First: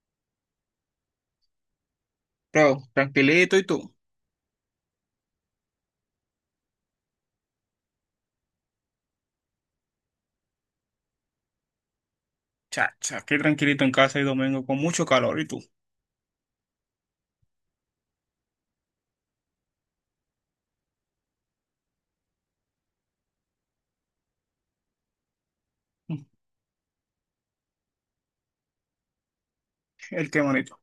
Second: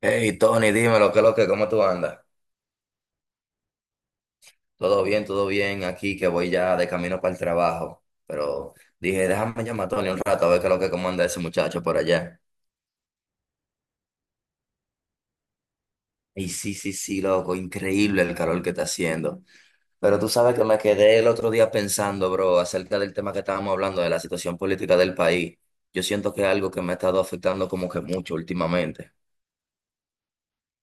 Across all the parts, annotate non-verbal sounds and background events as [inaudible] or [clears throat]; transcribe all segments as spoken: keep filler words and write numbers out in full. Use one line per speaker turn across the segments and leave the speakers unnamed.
Hey Tony, dímelo, ¿qué es lo que, cómo tú andas?
Bro, tranquilito y tú.
Todo bien, todo bien aquí, que voy ya de camino para el trabajo. Pero dije, déjame llamar a Tony un rato a ver qué es lo que, cómo anda ese muchacho por allá.
Chacha, qué tranquilito en casa y domingo con mucho calor y tú.
Y sí, sí, sí, loco, increíble el calor que está haciendo. Pero tú sabes que me quedé el otro día pensando, bro, acerca del tema que estábamos hablando, de la situación política del país. Yo
Mm.
siento que es algo que me ha estado afectando como que mucho últimamente.
El qué bonito.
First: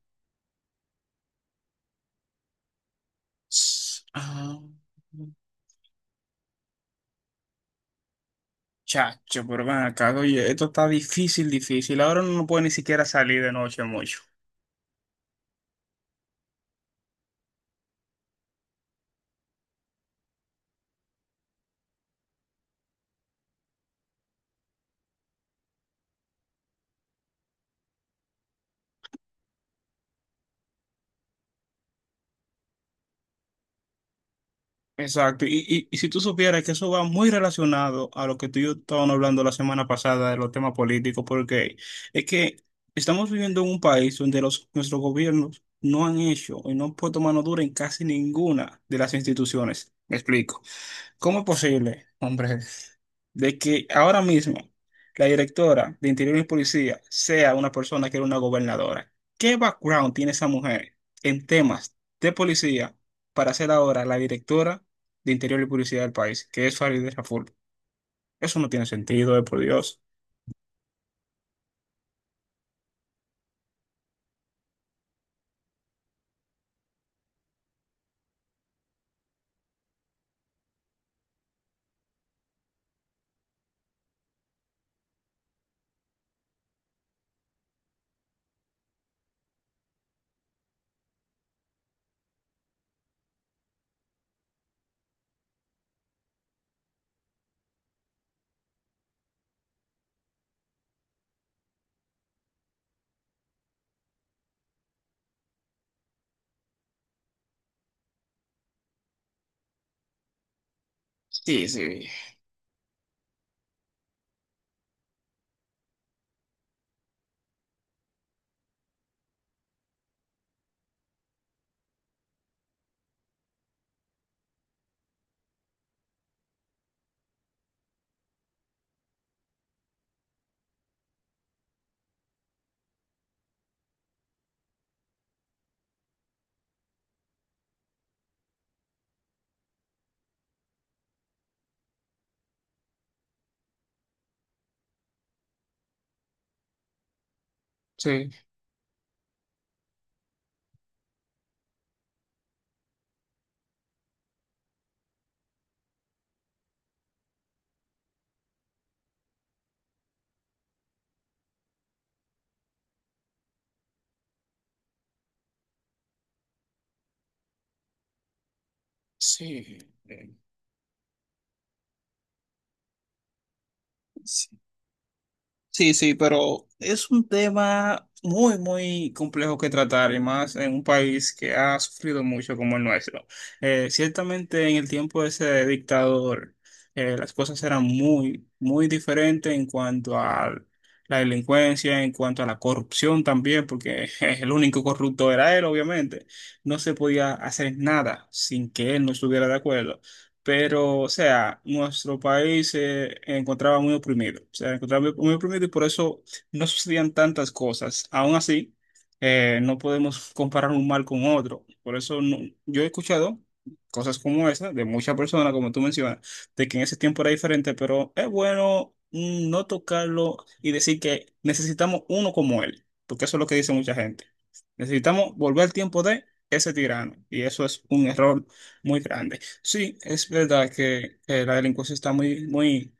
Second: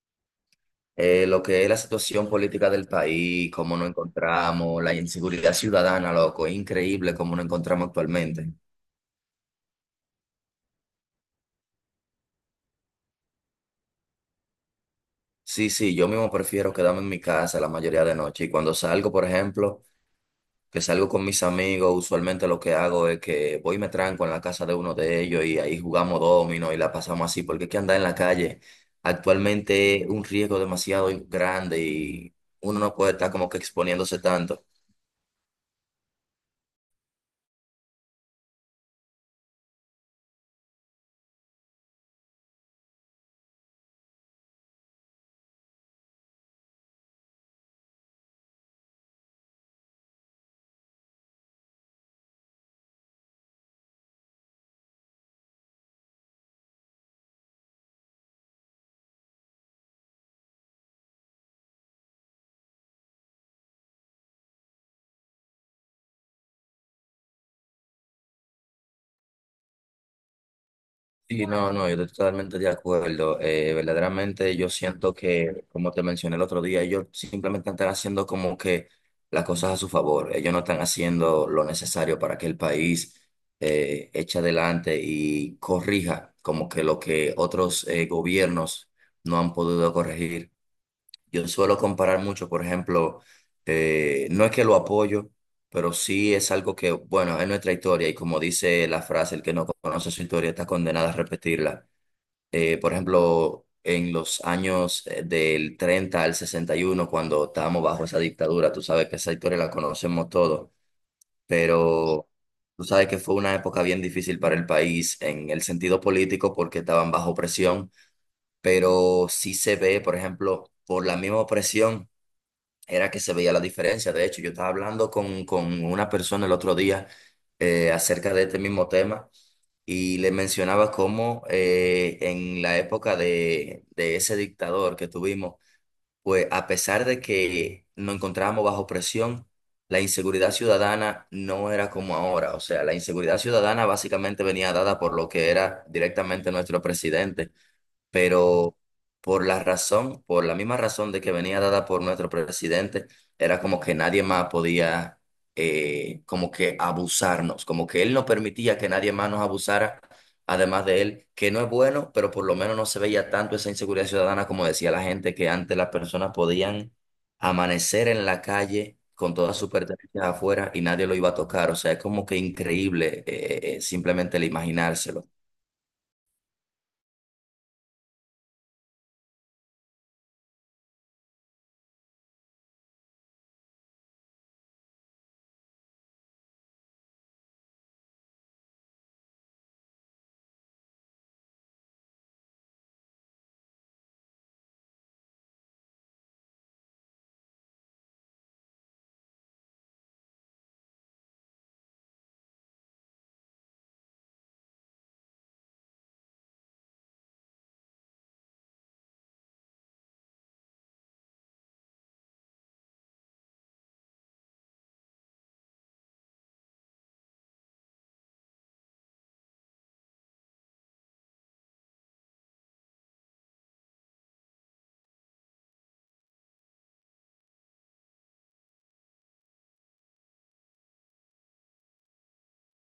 eh, Lo que es la situación política del país, cómo nos
Sss, ah,
encontramos, la inseguridad ciudadana, loco, es increíble cómo nos encontramos actualmente.
chacho, pero ven acá, oye, esto está difícil, difícil. Ahora no puede ni siquiera salir de noche mucho.
Sí, sí, yo mismo prefiero quedarme en mi casa la mayoría de noche y cuando salgo, por ejemplo, que salgo con mis amigos, usualmente lo que hago es que voy y me tranco en la casa de uno de ellos y ahí jugamos domino y la pasamos así, porque es que andar en la calle actualmente es un riesgo demasiado grande y uno no puede estar como que exponiéndose tanto.
Exacto, y, y, y si tú supieras que eso va muy relacionado a lo que tú y yo estábamos hablando la semana pasada de los temas políticos, porque es que estamos viviendo en un país donde los, nuestros gobiernos no han hecho y no han puesto mano dura en casi ninguna de las instituciones. Me explico. ¿Cómo es posible, hombre, de que ahora mismo la directora de Interior y Policía sea una persona que era una gobernadora? ¿Qué background tiene esa mujer en temas de policía para ser ahora la directora de Interior y Policía del país, que es Farideh Raful? Eso no tiene sentido, eh, por Dios.
Sí, no, no, yo estoy totalmente de acuerdo. Eh, verdaderamente yo siento que, como te mencioné el otro día, ellos simplemente están haciendo como que las cosas a su favor. Ellos no están haciendo lo necesario para que el país eh, eche adelante y corrija como que lo que otros eh, gobiernos no han podido corregir. Yo suelo comparar mucho, por ejemplo, eh, no es que lo apoyo, pero sí es algo que, bueno, es nuestra historia y como dice la frase, el que no conoce su historia está condenado a repetirla. Eh, por ejemplo, en los años eh, del treinta al sesenta y uno, cuando estábamos bajo esa dictadura, tú sabes que esa historia la conocemos todos,
Sí, sí,
pero tú sabes que fue una época bien difícil para el país en el sentido político porque estaban bajo presión, pero sí se ve, por ejemplo, por la misma opresión era que se veía la diferencia. De hecho, yo estaba hablando con, con una persona el otro día eh, acerca de este mismo tema y le mencionaba cómo eh, en la época de, de ese dictador que tuvimos, pues a pesar de que nos encontrábamos bajo presión, la inseguridad ciudadana no era como ahora. O sea, la inseguridad ciudadana básicamente venía dada por lo que era directamente nuestro presidente.
sí,
Pero por la razón, por la misma razón de que venía dada por nuestro presidente, era como que nadie más podía eh, como que abusarnos, como que él no permitía que nadie más nos abusara, además de él, que no es bueno, pero por lo menos no se veía tanto esa inseguridad ciudadana como decía la gente, que antes las personas podían amanecer en la calle con todas sus
sí.
pertenencias
eh,
afuera y nadie lo iba a tocar. O sea, es como que increíble, eh, eh, simplemente el imaginárselo.
Sí, sí, pero es un tema muy, muy complejo que tratar y más en un país que ha sufrido mucho como el nuestro. Eh, ciertamente en el tiempo de ese dictador eh, las cosas eran muy, muy diferentes en cuanto a la delincuencia, en cuanto a la corrupción también, porque [laughs] el único corrupto era él, obviamente. No se podía hacer nada sin que él no estuviera de acuerdo, pero, o sea, nuestro país se encontraba muy oprimido, o sea, encontraba muy, muy oprimido y por eso no sucedían tantas cosas. Aún así, eh, no podemos comparar un mal con otro. Por eso no- yo he escuchado cosas como esa de muchas personas, como tú mencionas, de que en ese tiempo era diferente, pero es bueno mm, no tocarlo y decir que necesitamos uno como él, porque eso es lo que dice mucha gente. Necesitamos volver al tiempo de ese tirano y eso es un error muy grande. Sí, es verdad que, que la delincuencia está muy, muy,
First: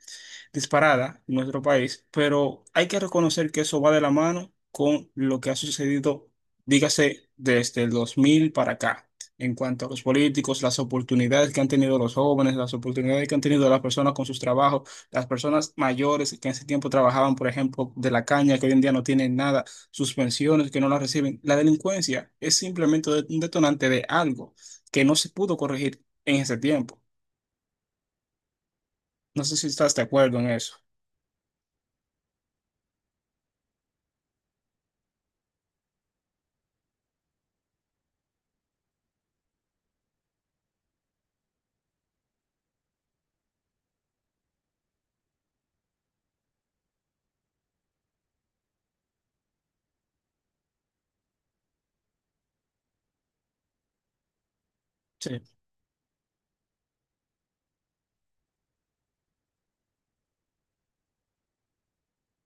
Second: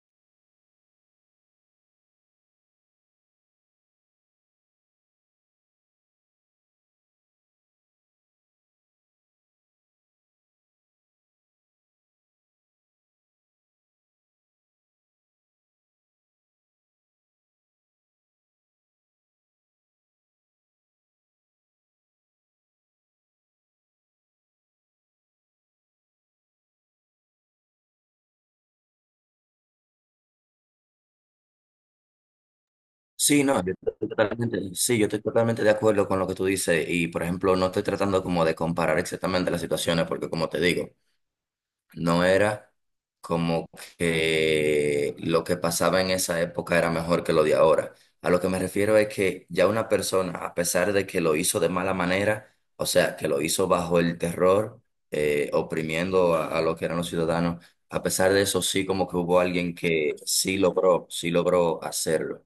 disparada en nuestro país, pero hay que reconocer que eso va de la mano con lo que ha sucedido, dígase, desde el dos mil para acá, en cuanto a los políticos, las oportunidades que han tenido los jóvenes, las oportunidades que han tenido las personas con sus trabajos, las personas mayores que en ese tiempo trabajaban, por ejemplo, de la caña, que hoy en día no tienen nada, sus pensiones que no las reciben. La delincuencia es simplemente de- un detonante de algo que no se pudo corregir en ese tiempo. No sé si estás de acuerdo en eso.
Sí, no, yo estoy totalmente, sí, yo estoy totalmente de acuerdo con lo que tú dices y, por ejemplo, no estoy tratando como de comparar exactamente las situaciones porque, como te digo, no era como que lo que pasaba en esa época era mejor que lo de ahora. A lo que me refiero es que ya una persona, a pesar de que lo hizo de mala manera, o sea, que lo hizo bajo el terror, eh, oprimiendo a, a lo que eran los ciudadanos, a pesar de eso sí como que hubo alguien que sí logró, sí logró hacerlo.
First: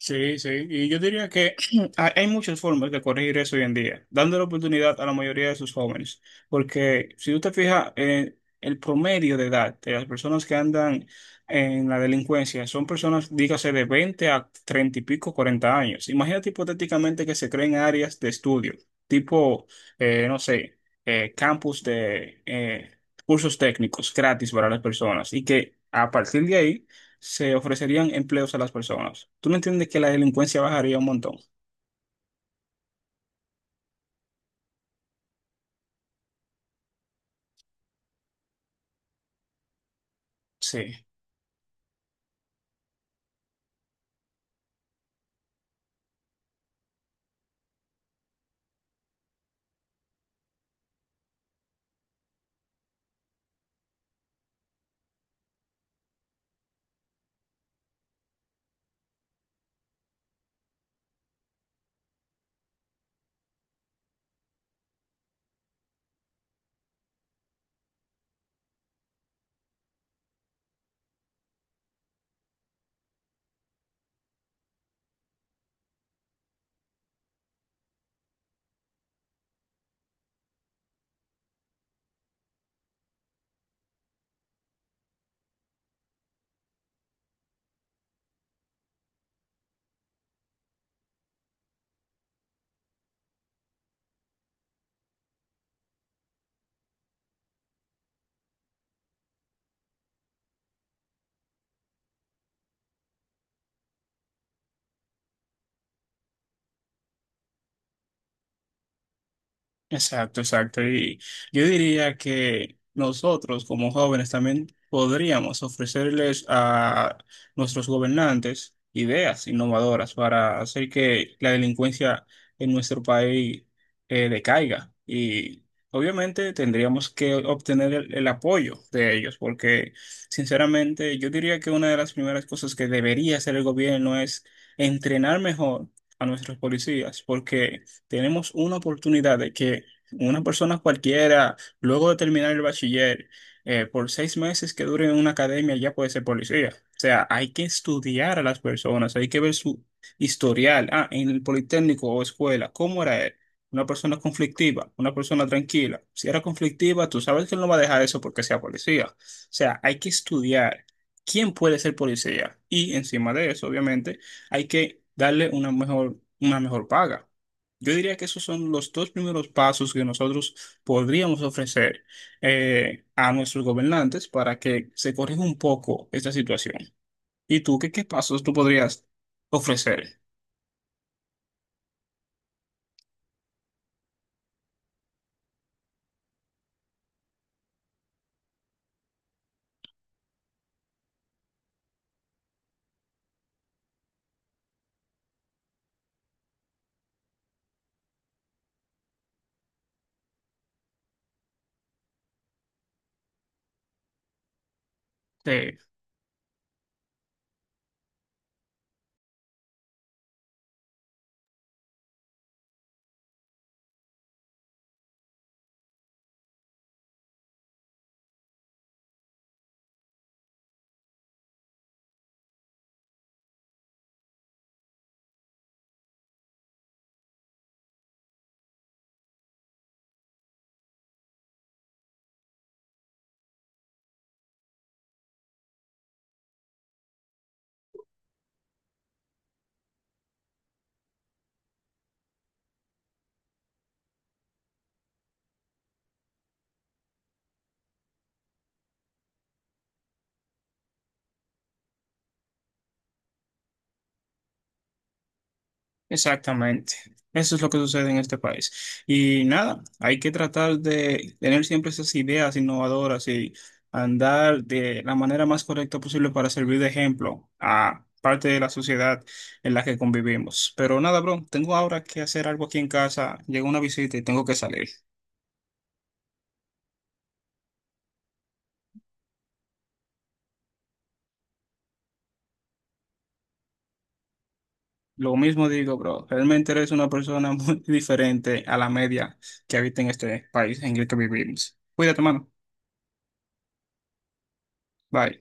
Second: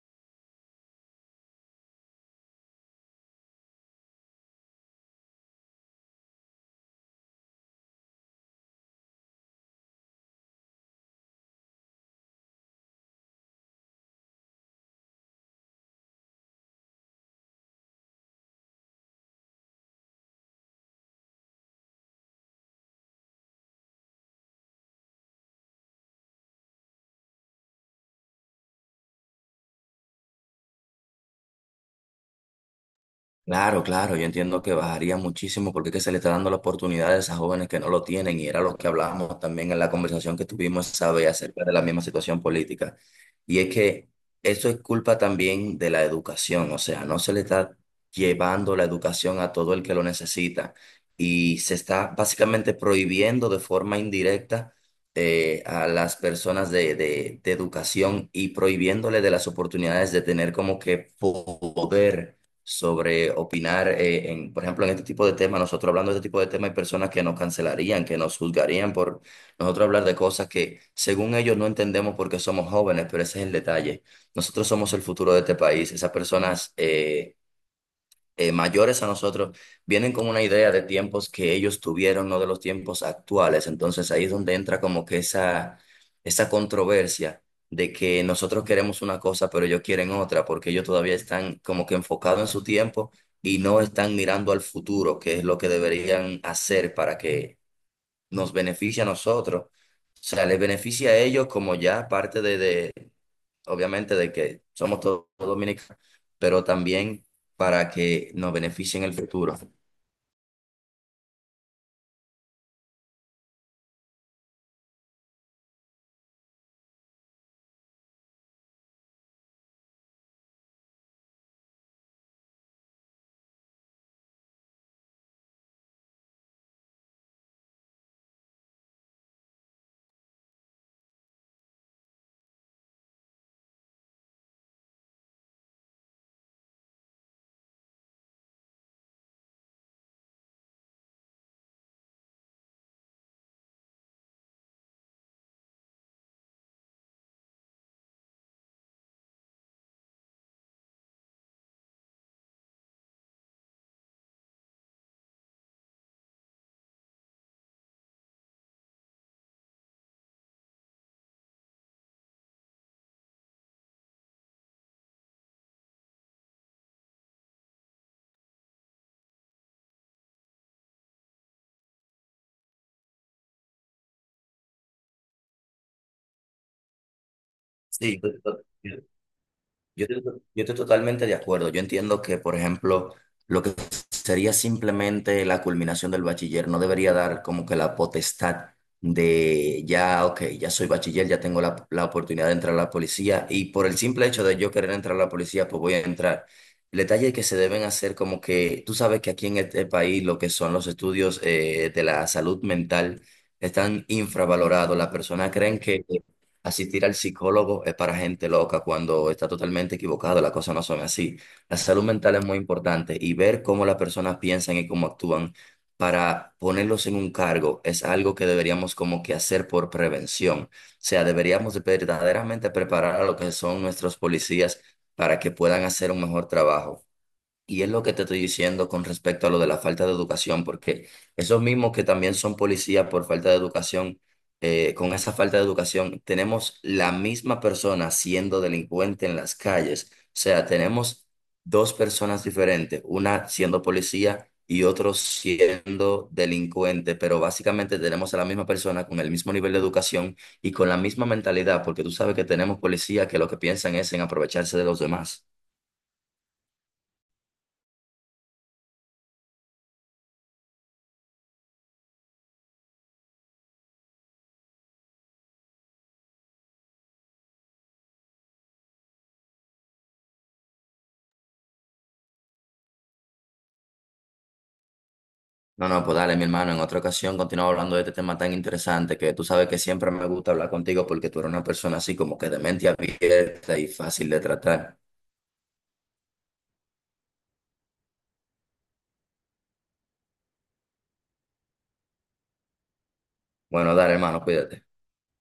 Sí, sí, y yo diría que [clears throat] hay hay muchas formas de corregir eso hoy en día, dando la oportunidad a la mayoría de sus jóvenes, porque si tú te fijas, eh, el promedio de edad de las personas que andan en la delincuencia son personas, dígase, de veinte a treinta y pico, cuarenta años. Imagínate hipotéticamente que se creen áreas de estudio, tipo, eh, no sé, eh, campus de eh, cursos técnicos gratis para las personas y que... A partir de ahí se ofrecerían empleos a las personas. ¿Tú no entiendes que la delincuencia bajaría un montón?
Claro, claro, yo entiendo que bajaría muchísimo porque es que se le está dando la oportunidad a esas jóvenes que no lo tienen y era lo que hablábamos también en la conversación que tuvimos
Sí.
esa vez acerca de la misma situación política. Y es que eso es culpa también de la educación, o sea, no se le está llevando la educación a todo el que lo necesita y se está básicamente prohibiendo de forma indirecta eh, a las personas de, de de educación y prohibiéndole de las oportunidades de tener como que poder sobre opinar, eh, en, por ejemplo, en este tipo de temas. Nosotros hablando de este tipo de temas hay personas que nos cancelarían, que nos juzgarían por nosotros hablar de cosas que según ellos no entendemos porque somos jóvenes, pero ese es el detalle. Nosotros somos el futuro de este país. Esas personas, eh, eh, mayores a nosotros, vienen con una idea de tiempos que ellos tuvieron, no de los tiempos actuales. Entonces ahí es donde entra como que esa, esa controversia de que nosotros queremos una cosa, pero ellos quieren otra, porque ellos todavía están como que enfocados en su tiempo y no están mirando al futuro, que es lo que deberían hacer para que nos beneficie a nosotros. O sea, les beneficia a ellos como ya parte de de, obviamente, de que somos todos dominicanos, pero también para que nos beneficien en el futuro.
Exacto, exacto. Y yo diría que nosotros como jóvenes también podríamos ofrecerles a nuestros gobernantes ideas innovadoras para hacer que la delincuencia en nuestro país eh, decaiga. Y obviamente tendríamos que obtener el, el apoyo de ellos, porque sinceramente yo diría que una de las primeras cosas que debería hacer el gobierno es entrenar mejor a nuestros policías, porque... Tenemos una oportunidad de que una persona cualquiera, luego de terminar el bachiller, eh, por seis meses que dure en una academia, ya puede ser policía. O sea, hay que estudiar a las personas, hay que ver su historial. Ah, en el politécnico o escuela, ¿cómo era él? Una persona conflictiva, una persona tranquila. Si era conflictiva, tú sabes que él no va a dejar eso porque sea policía. O sea, hay que estudiar quién puede ser policía. Y encima de eso, obviamente, hay que darle una mejor, una mejor paga. Yo diría que esos son los dos primeros pasos que nosotros podríamos ofrecer eh, a nuestros gobernantes para que se corrija un poco esta situación. ¿Y tú qué, qué,
Sí.
pasos tú podrías
Yo,
ofrecer?
estoy yo estoy totalmente de acuerdo. Yo entiendo que, por ejemplo, lo que sería simplemente la culminación del bachiller no debería dar como que la potestad de ya, ok, ya soy bachiller, ya tengo la, la oportunidad de entrar a la policía y por el simple hecho de yo querer entrar a la policía, pues voy a entrar. El detalle es que se deben hacer como que, tú sabes que aquí en este país lo que son los estudios eh, de la salud mental están infravalorados. Las personas
Eh,
creen que asistir al psicólogo es para gente loca cuando está totalmente equivocado, las cosas no son así. La salud mental es muy importante y ver cómo las personas piensan y cómo actúan para ponerlos en un cargo es algo que deberíamos como que hacer por prevención. O sea, deberíamos de verdaderamente preparar a lo que son nuestros policías para que puedan hacer un mejor trabajo. Y es lo que te estoy diciendo con respecto a lo de la falta de educación, porque esos mismos que también son policías por falta de educación, eh, con esa falta de educación, tenemos la misma persona siendo delincuente en las calles. O sea, tenemos dos personas diferentes, una siendo policía y otro siendo delincuente, pero básicamente tenemos a la misma persona con el mismo nivel de educación y con la misma mentalidad, porque tú sabes que tenemos policías que lo que piensan es en aprovecharse de los demás.
Exactamente. Eso es lo que sucede en este país. Y nada, hay que tratar de tener siempre esas ideas innovadoras y andar de la manera más correcta posible para servir de ejemplo a parte de la sociedad en la que convivimos. Pero nada, bro, tengo ahora que hacer algo aquí en casa. Llegó una visita y tengo que salir.
No, no, pues dale, mi hermano, en otra ocasión continuamos hablando de este tema tan interesante que tú sabes que siempre me gusta hablar contigo porque tú eres una persona así como que de mente abierta y fácil de tratar.
Lo mismo digo, bro, realmente eres una persona muy [laughs] diferente a la media que habita en este país en el que vivimos. Cuídate, mano.
Bueno, dale, hermano, cuídate.
Bye.